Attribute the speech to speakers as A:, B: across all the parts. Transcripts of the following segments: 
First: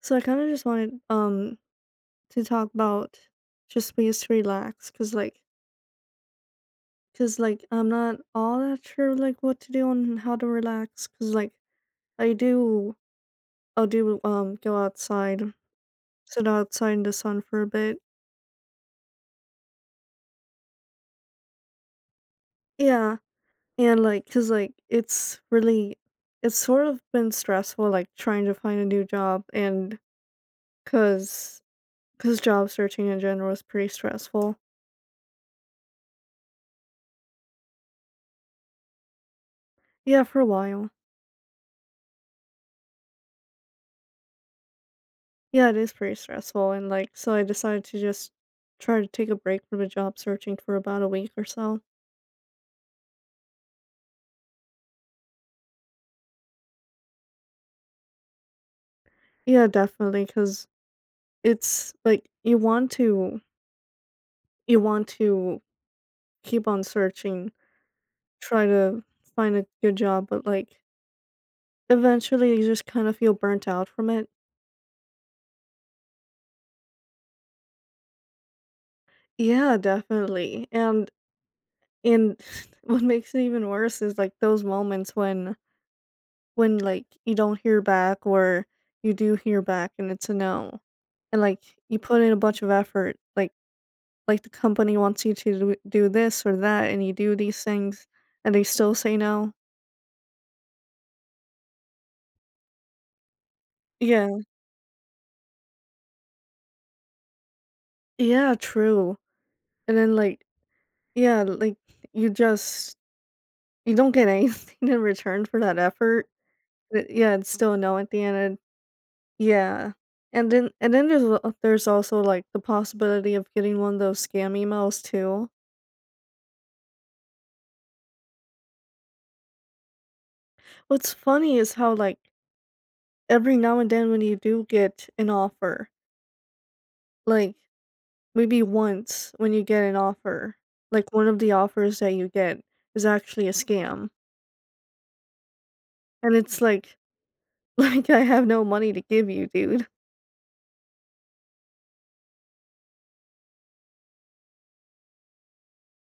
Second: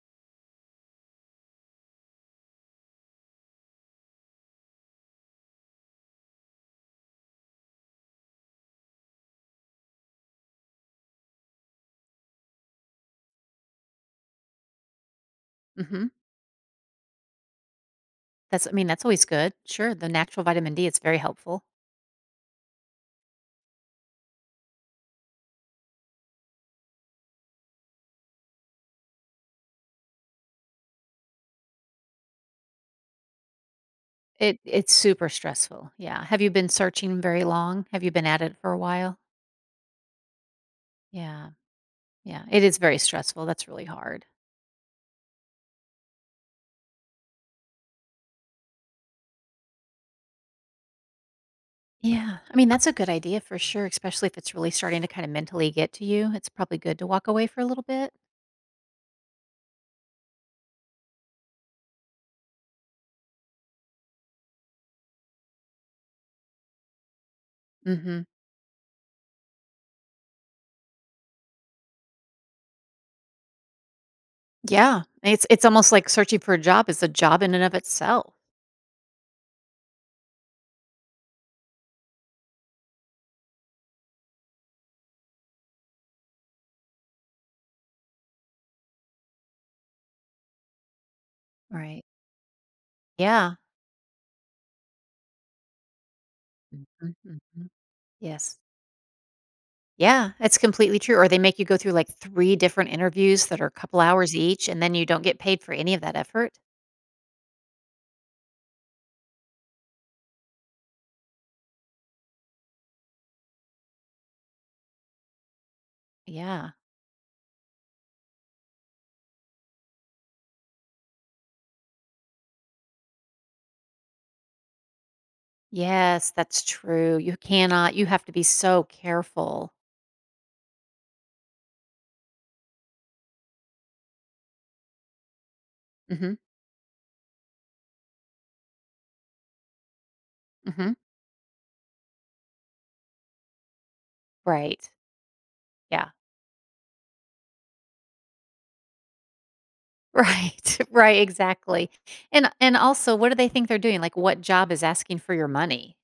A: So I kind of just wanted to talk about just ways to relax, cause like I'm not all that sure like what to do and how to relax, cause like I do I'll do go outside,
B: Mhm.
A: sit outside in the sun for a bit,
B: That's I mean, that's always good. Sure, the natural vitamin D, it's very helpful.
A: yeah, and like, cause like it's sort of been stressful like trying to find a new job and cause cause job searching in general is pretty stressful,
B: It's super stressful. Yeah. Have you been searching very long? Have you been at it for a while?
A: yeah, for a while.
B: Yeah. Yeah. It is very stressful. That's really hard.
A: Yeah, it is pretty stressful, and, like, so I decided to just try to take a break from the job searching for about a week or so.
B: Yeah. I mean, that's a good idea for sure, especially if it's really starting to kind of mentally get to you. It's probably good to walk away for a little bit.
A: Yeah, definitely, cause it's, like, you want to keep on searching,
B: Mhm.
A: try to find a good job, but, like, eventually you just kinda feel burnt out from it.
B: Yeah. It's almost like searching for a job is a job in and of itself.
A: Yeah, definitely, and what makes it even worse is, like, those moments when, like, you don't hear back or you do hear back and it's a no. And, like, you
B: Right.
A: put in a bunch of effort,
B: Yeah.
A: like the company wants you to do this or that and you
B: Mhm,
A: do these
B: mhm.
A: things and
B: Yes.
A: they still say no.
B: Yeah, that's completely true, or they make you go through, like, 3 different interviews that are a couple
A: Yeah.
B: hours each, and then you don't get paid for any of that effort.
A: Yeah, true. And then, yeah, like, you just you don't get anything in return for that effort.
B: Yeah.
A: But, yeah, it's still a no at the end and yeah. And then there's also, like, the possibility of getting one of those scam emails too.
B: Yes, that's true. You cannot. You have to be so careful.
A: What's funny is how, like, every now and then when you do get an offer,
B: Mhm,
A: like, maybe once when you get an offer,
B: mhm.
A: like, one of the offers that you get is actually a scam,
B: Right. Yeah.
A: and it's like like, "I have no money to give you, dude."
B: Right, right, exactly. And also, what do they think they're doing? Like, what job is asking for your money?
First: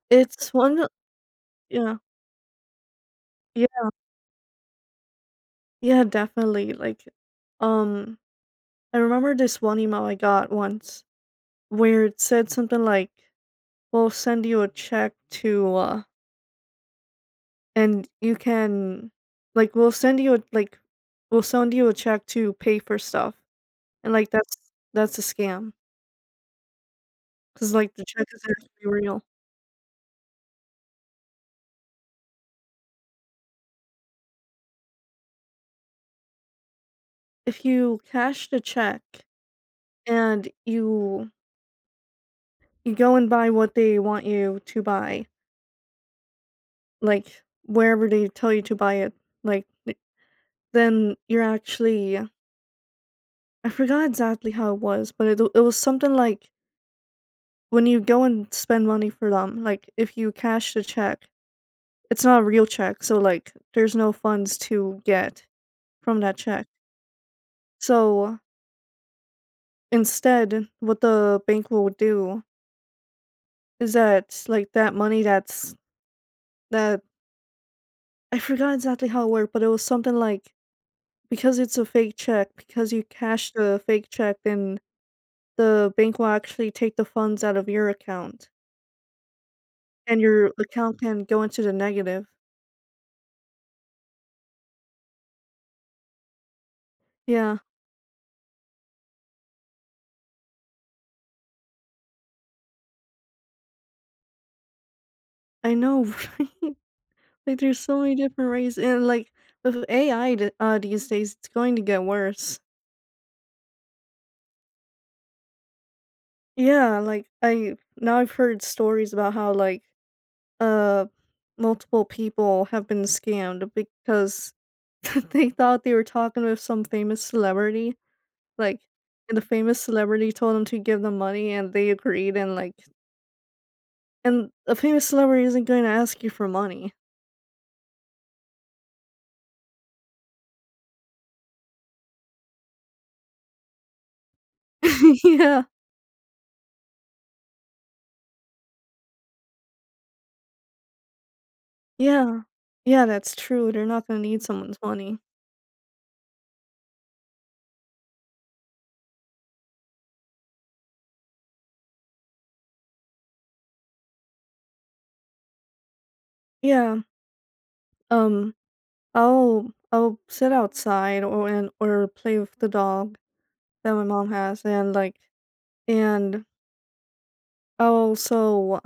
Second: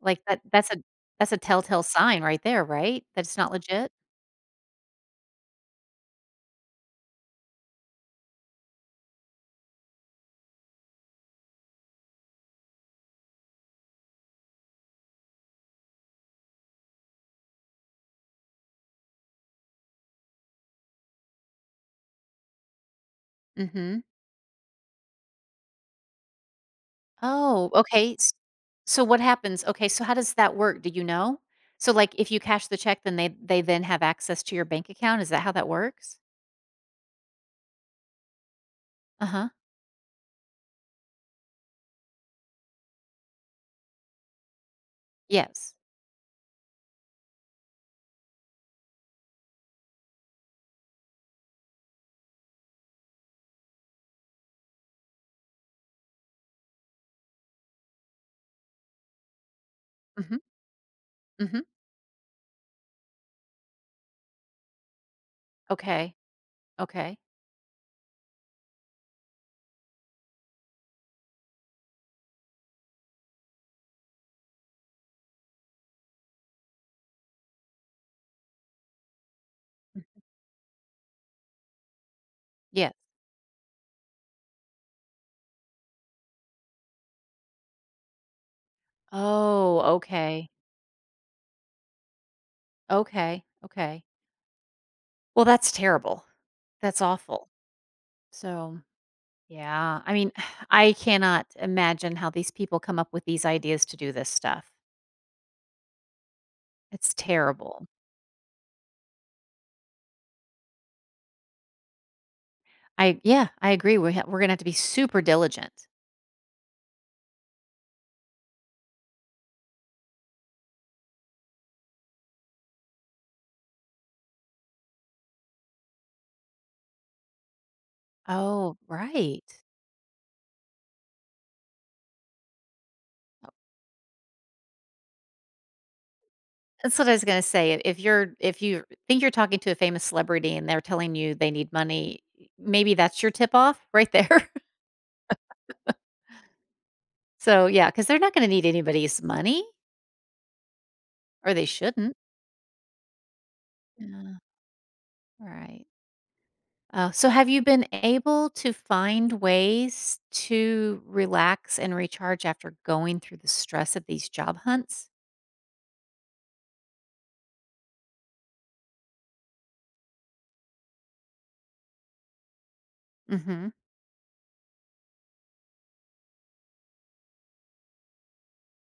B: Like, that
A: It's
B: that's a
A: one o
B: that's a telltale
A: yeah.
B: sign right there, right? That it's not
A: Yeah.
B: legit?
A: Yeah, definitely, like, um, I remember this one email I got once where it said something like, "We'll send you a check to, And you can like, we'll send you a like, "We'll send you a check to pay for stuff,
B: Mhm.
A: and, like, that's a scam
B: Oh,
A: because like, the
B: okay.
A: check
B: S
A: is actually
B: so what
A: real."
B: happens? Okay, so how does that work? Do you know? So, like, if you cash the check, then they then have access to your bank account? Is that how that works?
A: If you cash the check
B: Uh-huh.
A: and you go and buy what they want you to buy,
B: Yes.
A: like, wherever they tell you to buy it, like, th then you're actually I forgot exactly how it was, but it was something like when you go and spend money for them, like, if you
B: Mhm,
A: cash the check.
B: mhm.
A: It's not a real check, so, like, there's no funds to get
B: Okay,
A: from that check.
B: okay.
A: So, instead, what the bank will do is that, like, that money that's that I forgot exactly how it worked, but it was
B: Mm,
A: something like, because it's a fake check,
B: yeah.
A: because you cash the fake check, then the bank will actually take the funds out of your account,
B: Oh,
A: and
B: okay.
A: your account can go into the negative.
B: Okay, okay. Well, that's terrible. That's awful.
A: Yeah,
B: So, yeah, I mean, I cannot imagine how these people come up with these ideas to do this stuff.
A: I know, right?
B: It's
A: Like, there's
B: terrible.
A: so many different ways, and, like, with AI th uh, these days, it's going to get worse.
B: I yeah, I agree. We're gonna have to be super diligent.
A: Yeah, like, I now I've heard stories about how, like, uh, multiple people have been scammed because they thought they were talking with some famous celebrity,
B: Oh,
A: like, and the
B: right.
A: famous celebrity told them to give them money, and they agreed, and a famous celebrity isn't gonna ask you for money.
B: That's what I was gonna say. If you think you're talking to a famous celebrity and they're telling you they need money, maybe that's your tip off right there.
A: Yeah.
B: So yeah, because 'cause they're not gonna need anybody's money, or they shouldn't.
A: Yeah. Yeah, that's true, they're not gonna
B: Yeah,
A: need someone's money.
B: right. Oh, so have you been able to find ways to relax and recharge after going through the stress of these job hunts?
A: Yeah, um I'll sit outside or play with the dog
B: Mhm.
A: that my mom has and I'll also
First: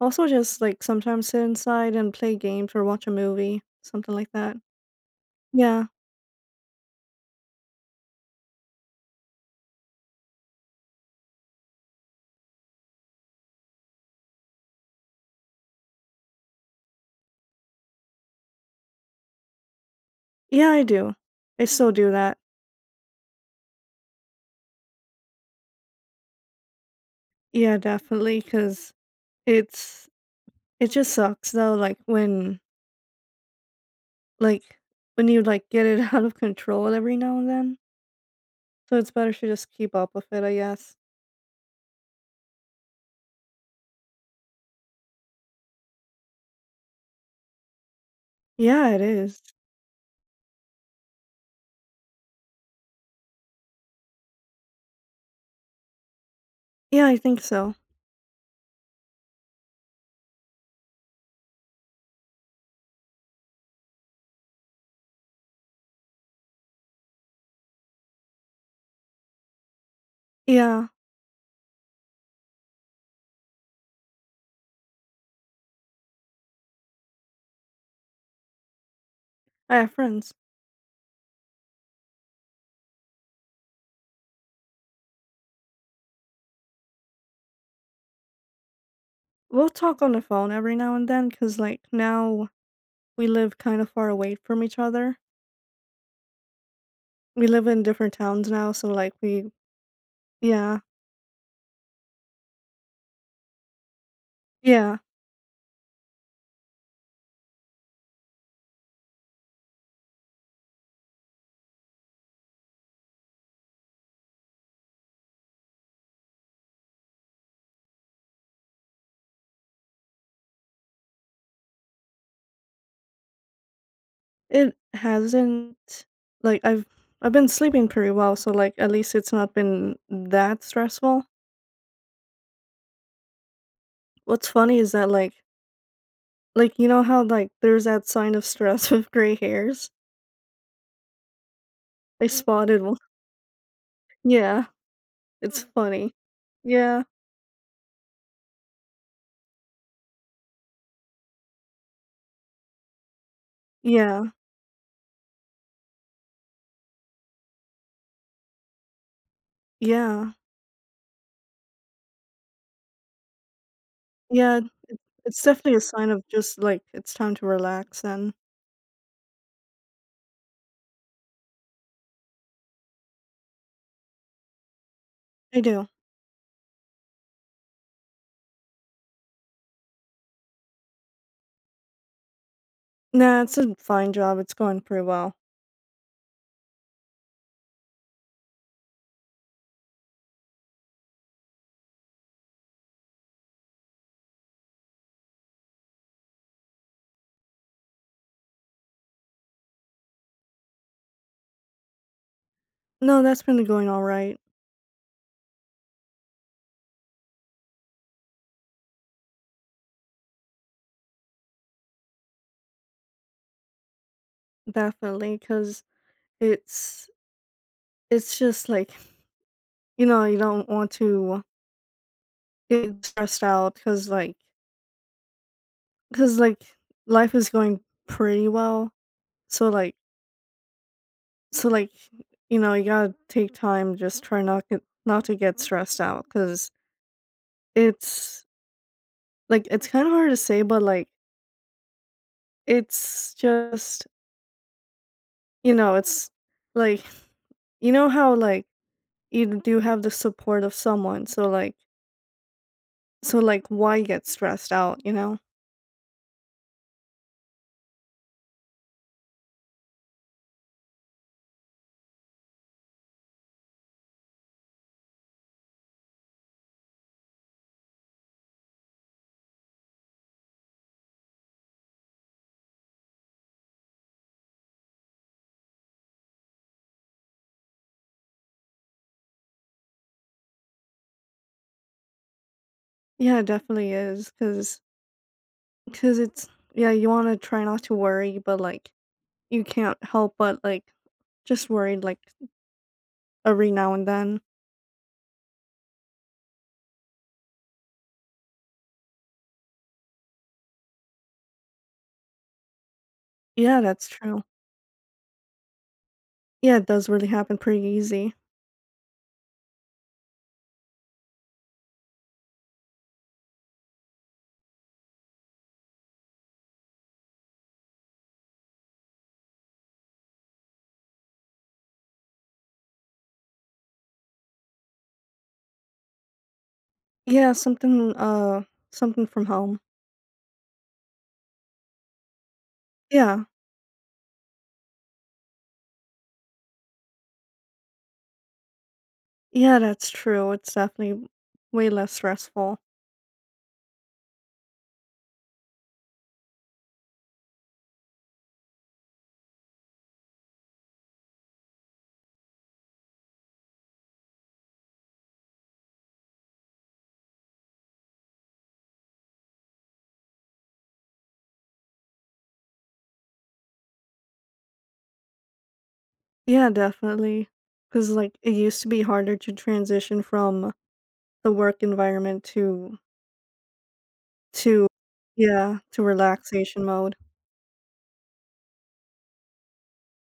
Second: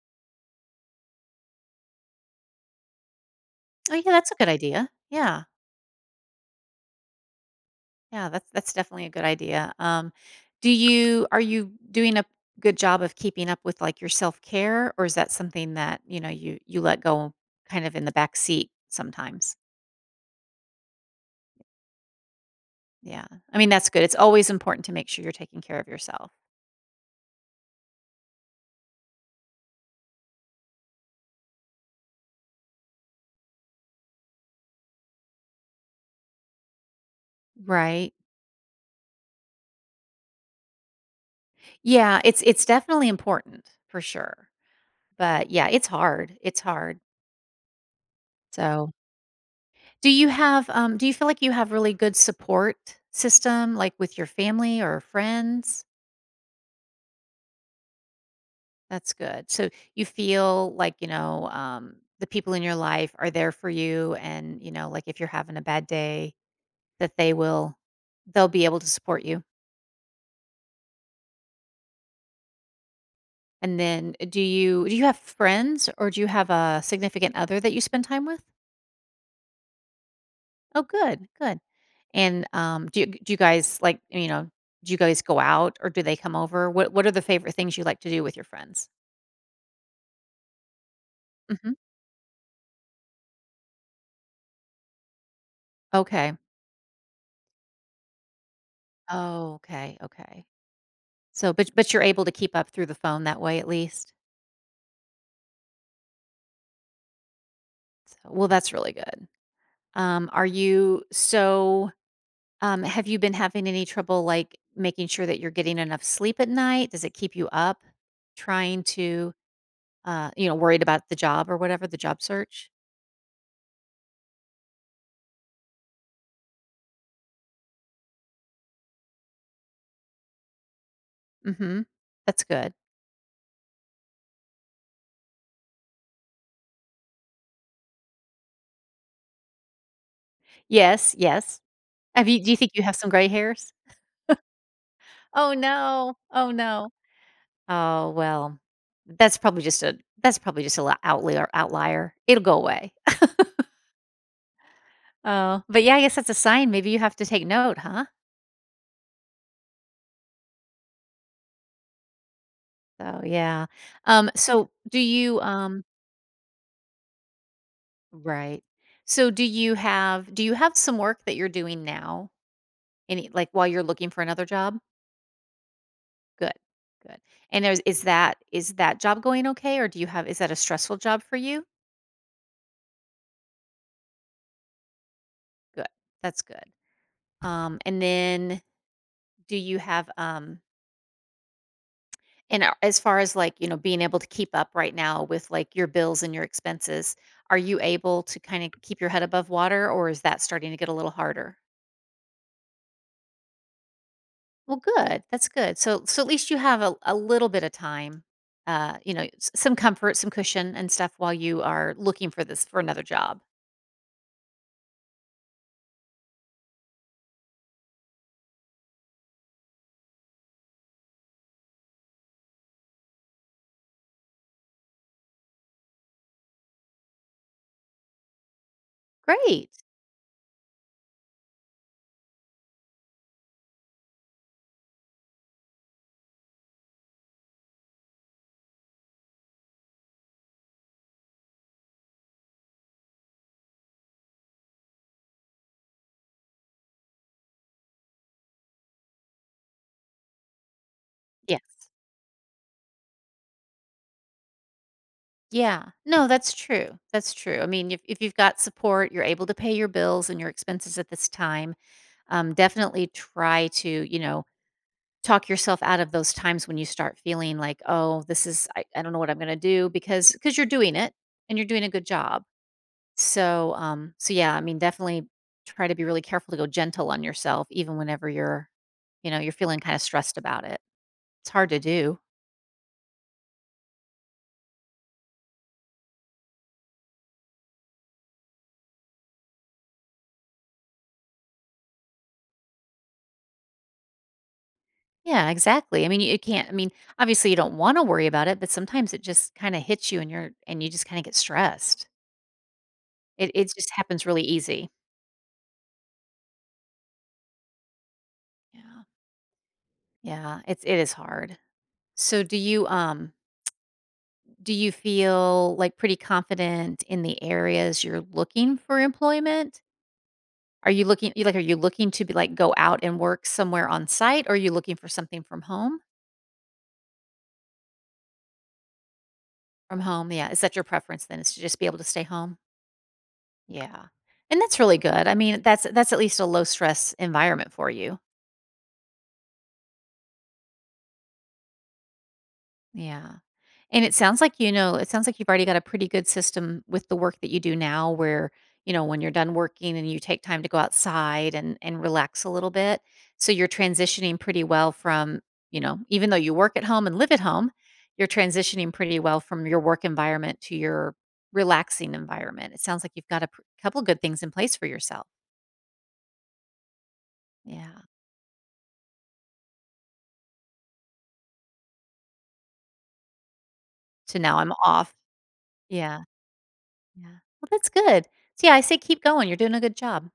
A: also just like sometimes sit inside and play games or watch a movie,
B: Oh, yeah,
A: something
B: that's
A: like
B: a good
A: that.
B: idea. Yeah.
A: Yeah.
B: Yeah, that's definitely a good idea. Do you Are you doing a good job of keeping up with like your self care, or is that something that you let go kind of in the back seat sometimes?
A: Yeah, I do. I still do that.
B: Yeah, I mean that's good. It's always important to make sure you're taking care of yourself,
A: Yeah, definitely. Cause it's it just sucks though, like when you like get it out of control every now and then.
B: right?
A: So it's better to just keep up with it, I guess.
B: Yeah, it's definitely important for sure. But yeah, it's hard. It's hard.
A: Yeah,
B: So,
A: it is.
B: do you feel like you have really good support system, like with your family or friends?
A: Yeah, I think so.
B: That's good. So you feel like, the people in your life are there for you and like if you're having a bad day that they'll be able to support you.
A: Yeah.
B: And then do you have friends or do you have a significant other that you spend time with?
A: I have friends.
B: Oh, good. Good. And do you guys like, do you guys go out or do they come over? What are the favorite things you like to do with your friends?
A: We'll talk on the phone every now and then, cause
B: Mhm.
A: like, now we live kind of far away from each other.
B: Okay.
A: We live in different towns now, so, like, we
B: Oh, okay. Okay.
A: yeah,
B: So but you're able to keep up through the phone that way at least?
A: yeah.
B: Well, that's really good. Are you so Have you been having any trouble like making sure that you're getting enough sleep at night? Does it keep you up trying to worried about the job or whatever, the job search?
A: It hasn't like, I've been sleeping pretty well, so, like, at least it's not been that stressful.
B: Mhm. That's good.
A: What's funny is that, like, you know how, like, there's that sign of stress with gray hairs?
B: Yes, yes.
A: I
B: Have
A: Mm.
B: you Do you think
A: spotted
B: you have
A: one.
B: some gray hairs?
A: Yeah,
B: Oh
A: it's funny.
B: no. Oh no.
A: Yeah,
B: Oh, well. That's probably just a outlier. It'll go away.
A: yeah,
B: Oh, but yeah, I guess that's a sign. Maybe you have to take note, huh?
A: yeah.
B: So, yeah.
A: Yeah,
B: So do
A: it
B: you
A: it's definitely a sign of just, like, it's time to relax, and
B: Right. So do you have some work that you're doing now? Any like while you're looking for another job?
A: I do.
B: Good. Good. And there's is that job going okay or do you have is that a stressful job for you?
A: Nah, it's a fine job, it's going pretty well.
B: Good. That's good. And then do you have and a- As far as like, being able to keep up right now with like your bills and your expenses, are you able to kind of keep your head above water or is that starting to get a little harder?
A: No, that's been going alright.
B: Well, good. That's good. So at least you have a little bit of time, some comfort, some cushion and stuff while you are looking for another job.
A: Definitely, cause it's it's just, like, you know, you don't want to get stressed out. Cause like, cause like life is going pretty well, so,
B: Great.
A: like so, like, you know, you gotta take time, just try not to get stressed out. Cause it's like, it's kinda hard to say, but, like it's just you know, it's like you know how, like, you do have the support of someone, so,
B: Yeah.
A: like so, like, why get stressed out, you know?
B: Yeah. No, that's true. That's true. I mean, if you've got support, you're able to pay your bills and your expenses at this time, definitely try to, talk yourself out of those times when you start feeling like, oh, I don't know what I'm going to do because you're doing it and you're doing a good job. So yeah, I mean, definitely try to be really careful to go gentle on yourself, even whenever you're feeling kind of stressed about it. It's hard to do.
A: Yeah, it definitely because it's yeah, you wanna try not to worry, but, like, you can't help but, like, just worried like, every now and then.
B: Yeah, exactly. I mean, you can't. I mean, obviously, you don't want to worry about it, but sometimes it just kind of hits you, and you just kind of get stressed. It
A: Yeah,
B: just
A: that's
B: happens really
A: true.
B: easy.
A: Yeah, it does really happen pretty easy.
B: Yeah, yeah. It is hard. So, do you feel like pretty confident in the areas you're looking for employment? Are you looking to be like, go out and work somewhere on site, or are you looking for something from home?
A: Yeah, something from home.
B: From home, yeah. Is that your preference then, is to just be able to stay home?
A: Yeah.
B: Yeah. And that's really good. I mean, that's at least a low stress environment for you.
A: Yeah, that's true, it's definitely way less stressful.
B: Yeah. And it sounds like you've already got a pretty good system with the work that you do now where, when you're done working and you take time to go outside and relax a little bit. So you're transitioning pretty well from, even though you work at home and live at home, you're transitioning pretty well from your work environment to your relaxing environment. It sounds like you've got a couple good things in place for yourself.
A: Yeah, definitely.
B: Yeah.
A: Because like it used to be harder to transition from the work environment to
B: So now I'm
A: to
B: off.
A: yeah, to
B: Yeah.
A: relaxation mode.
B: Yeah. Well, that's good. So yeah, I say keep going. You're doing a good job.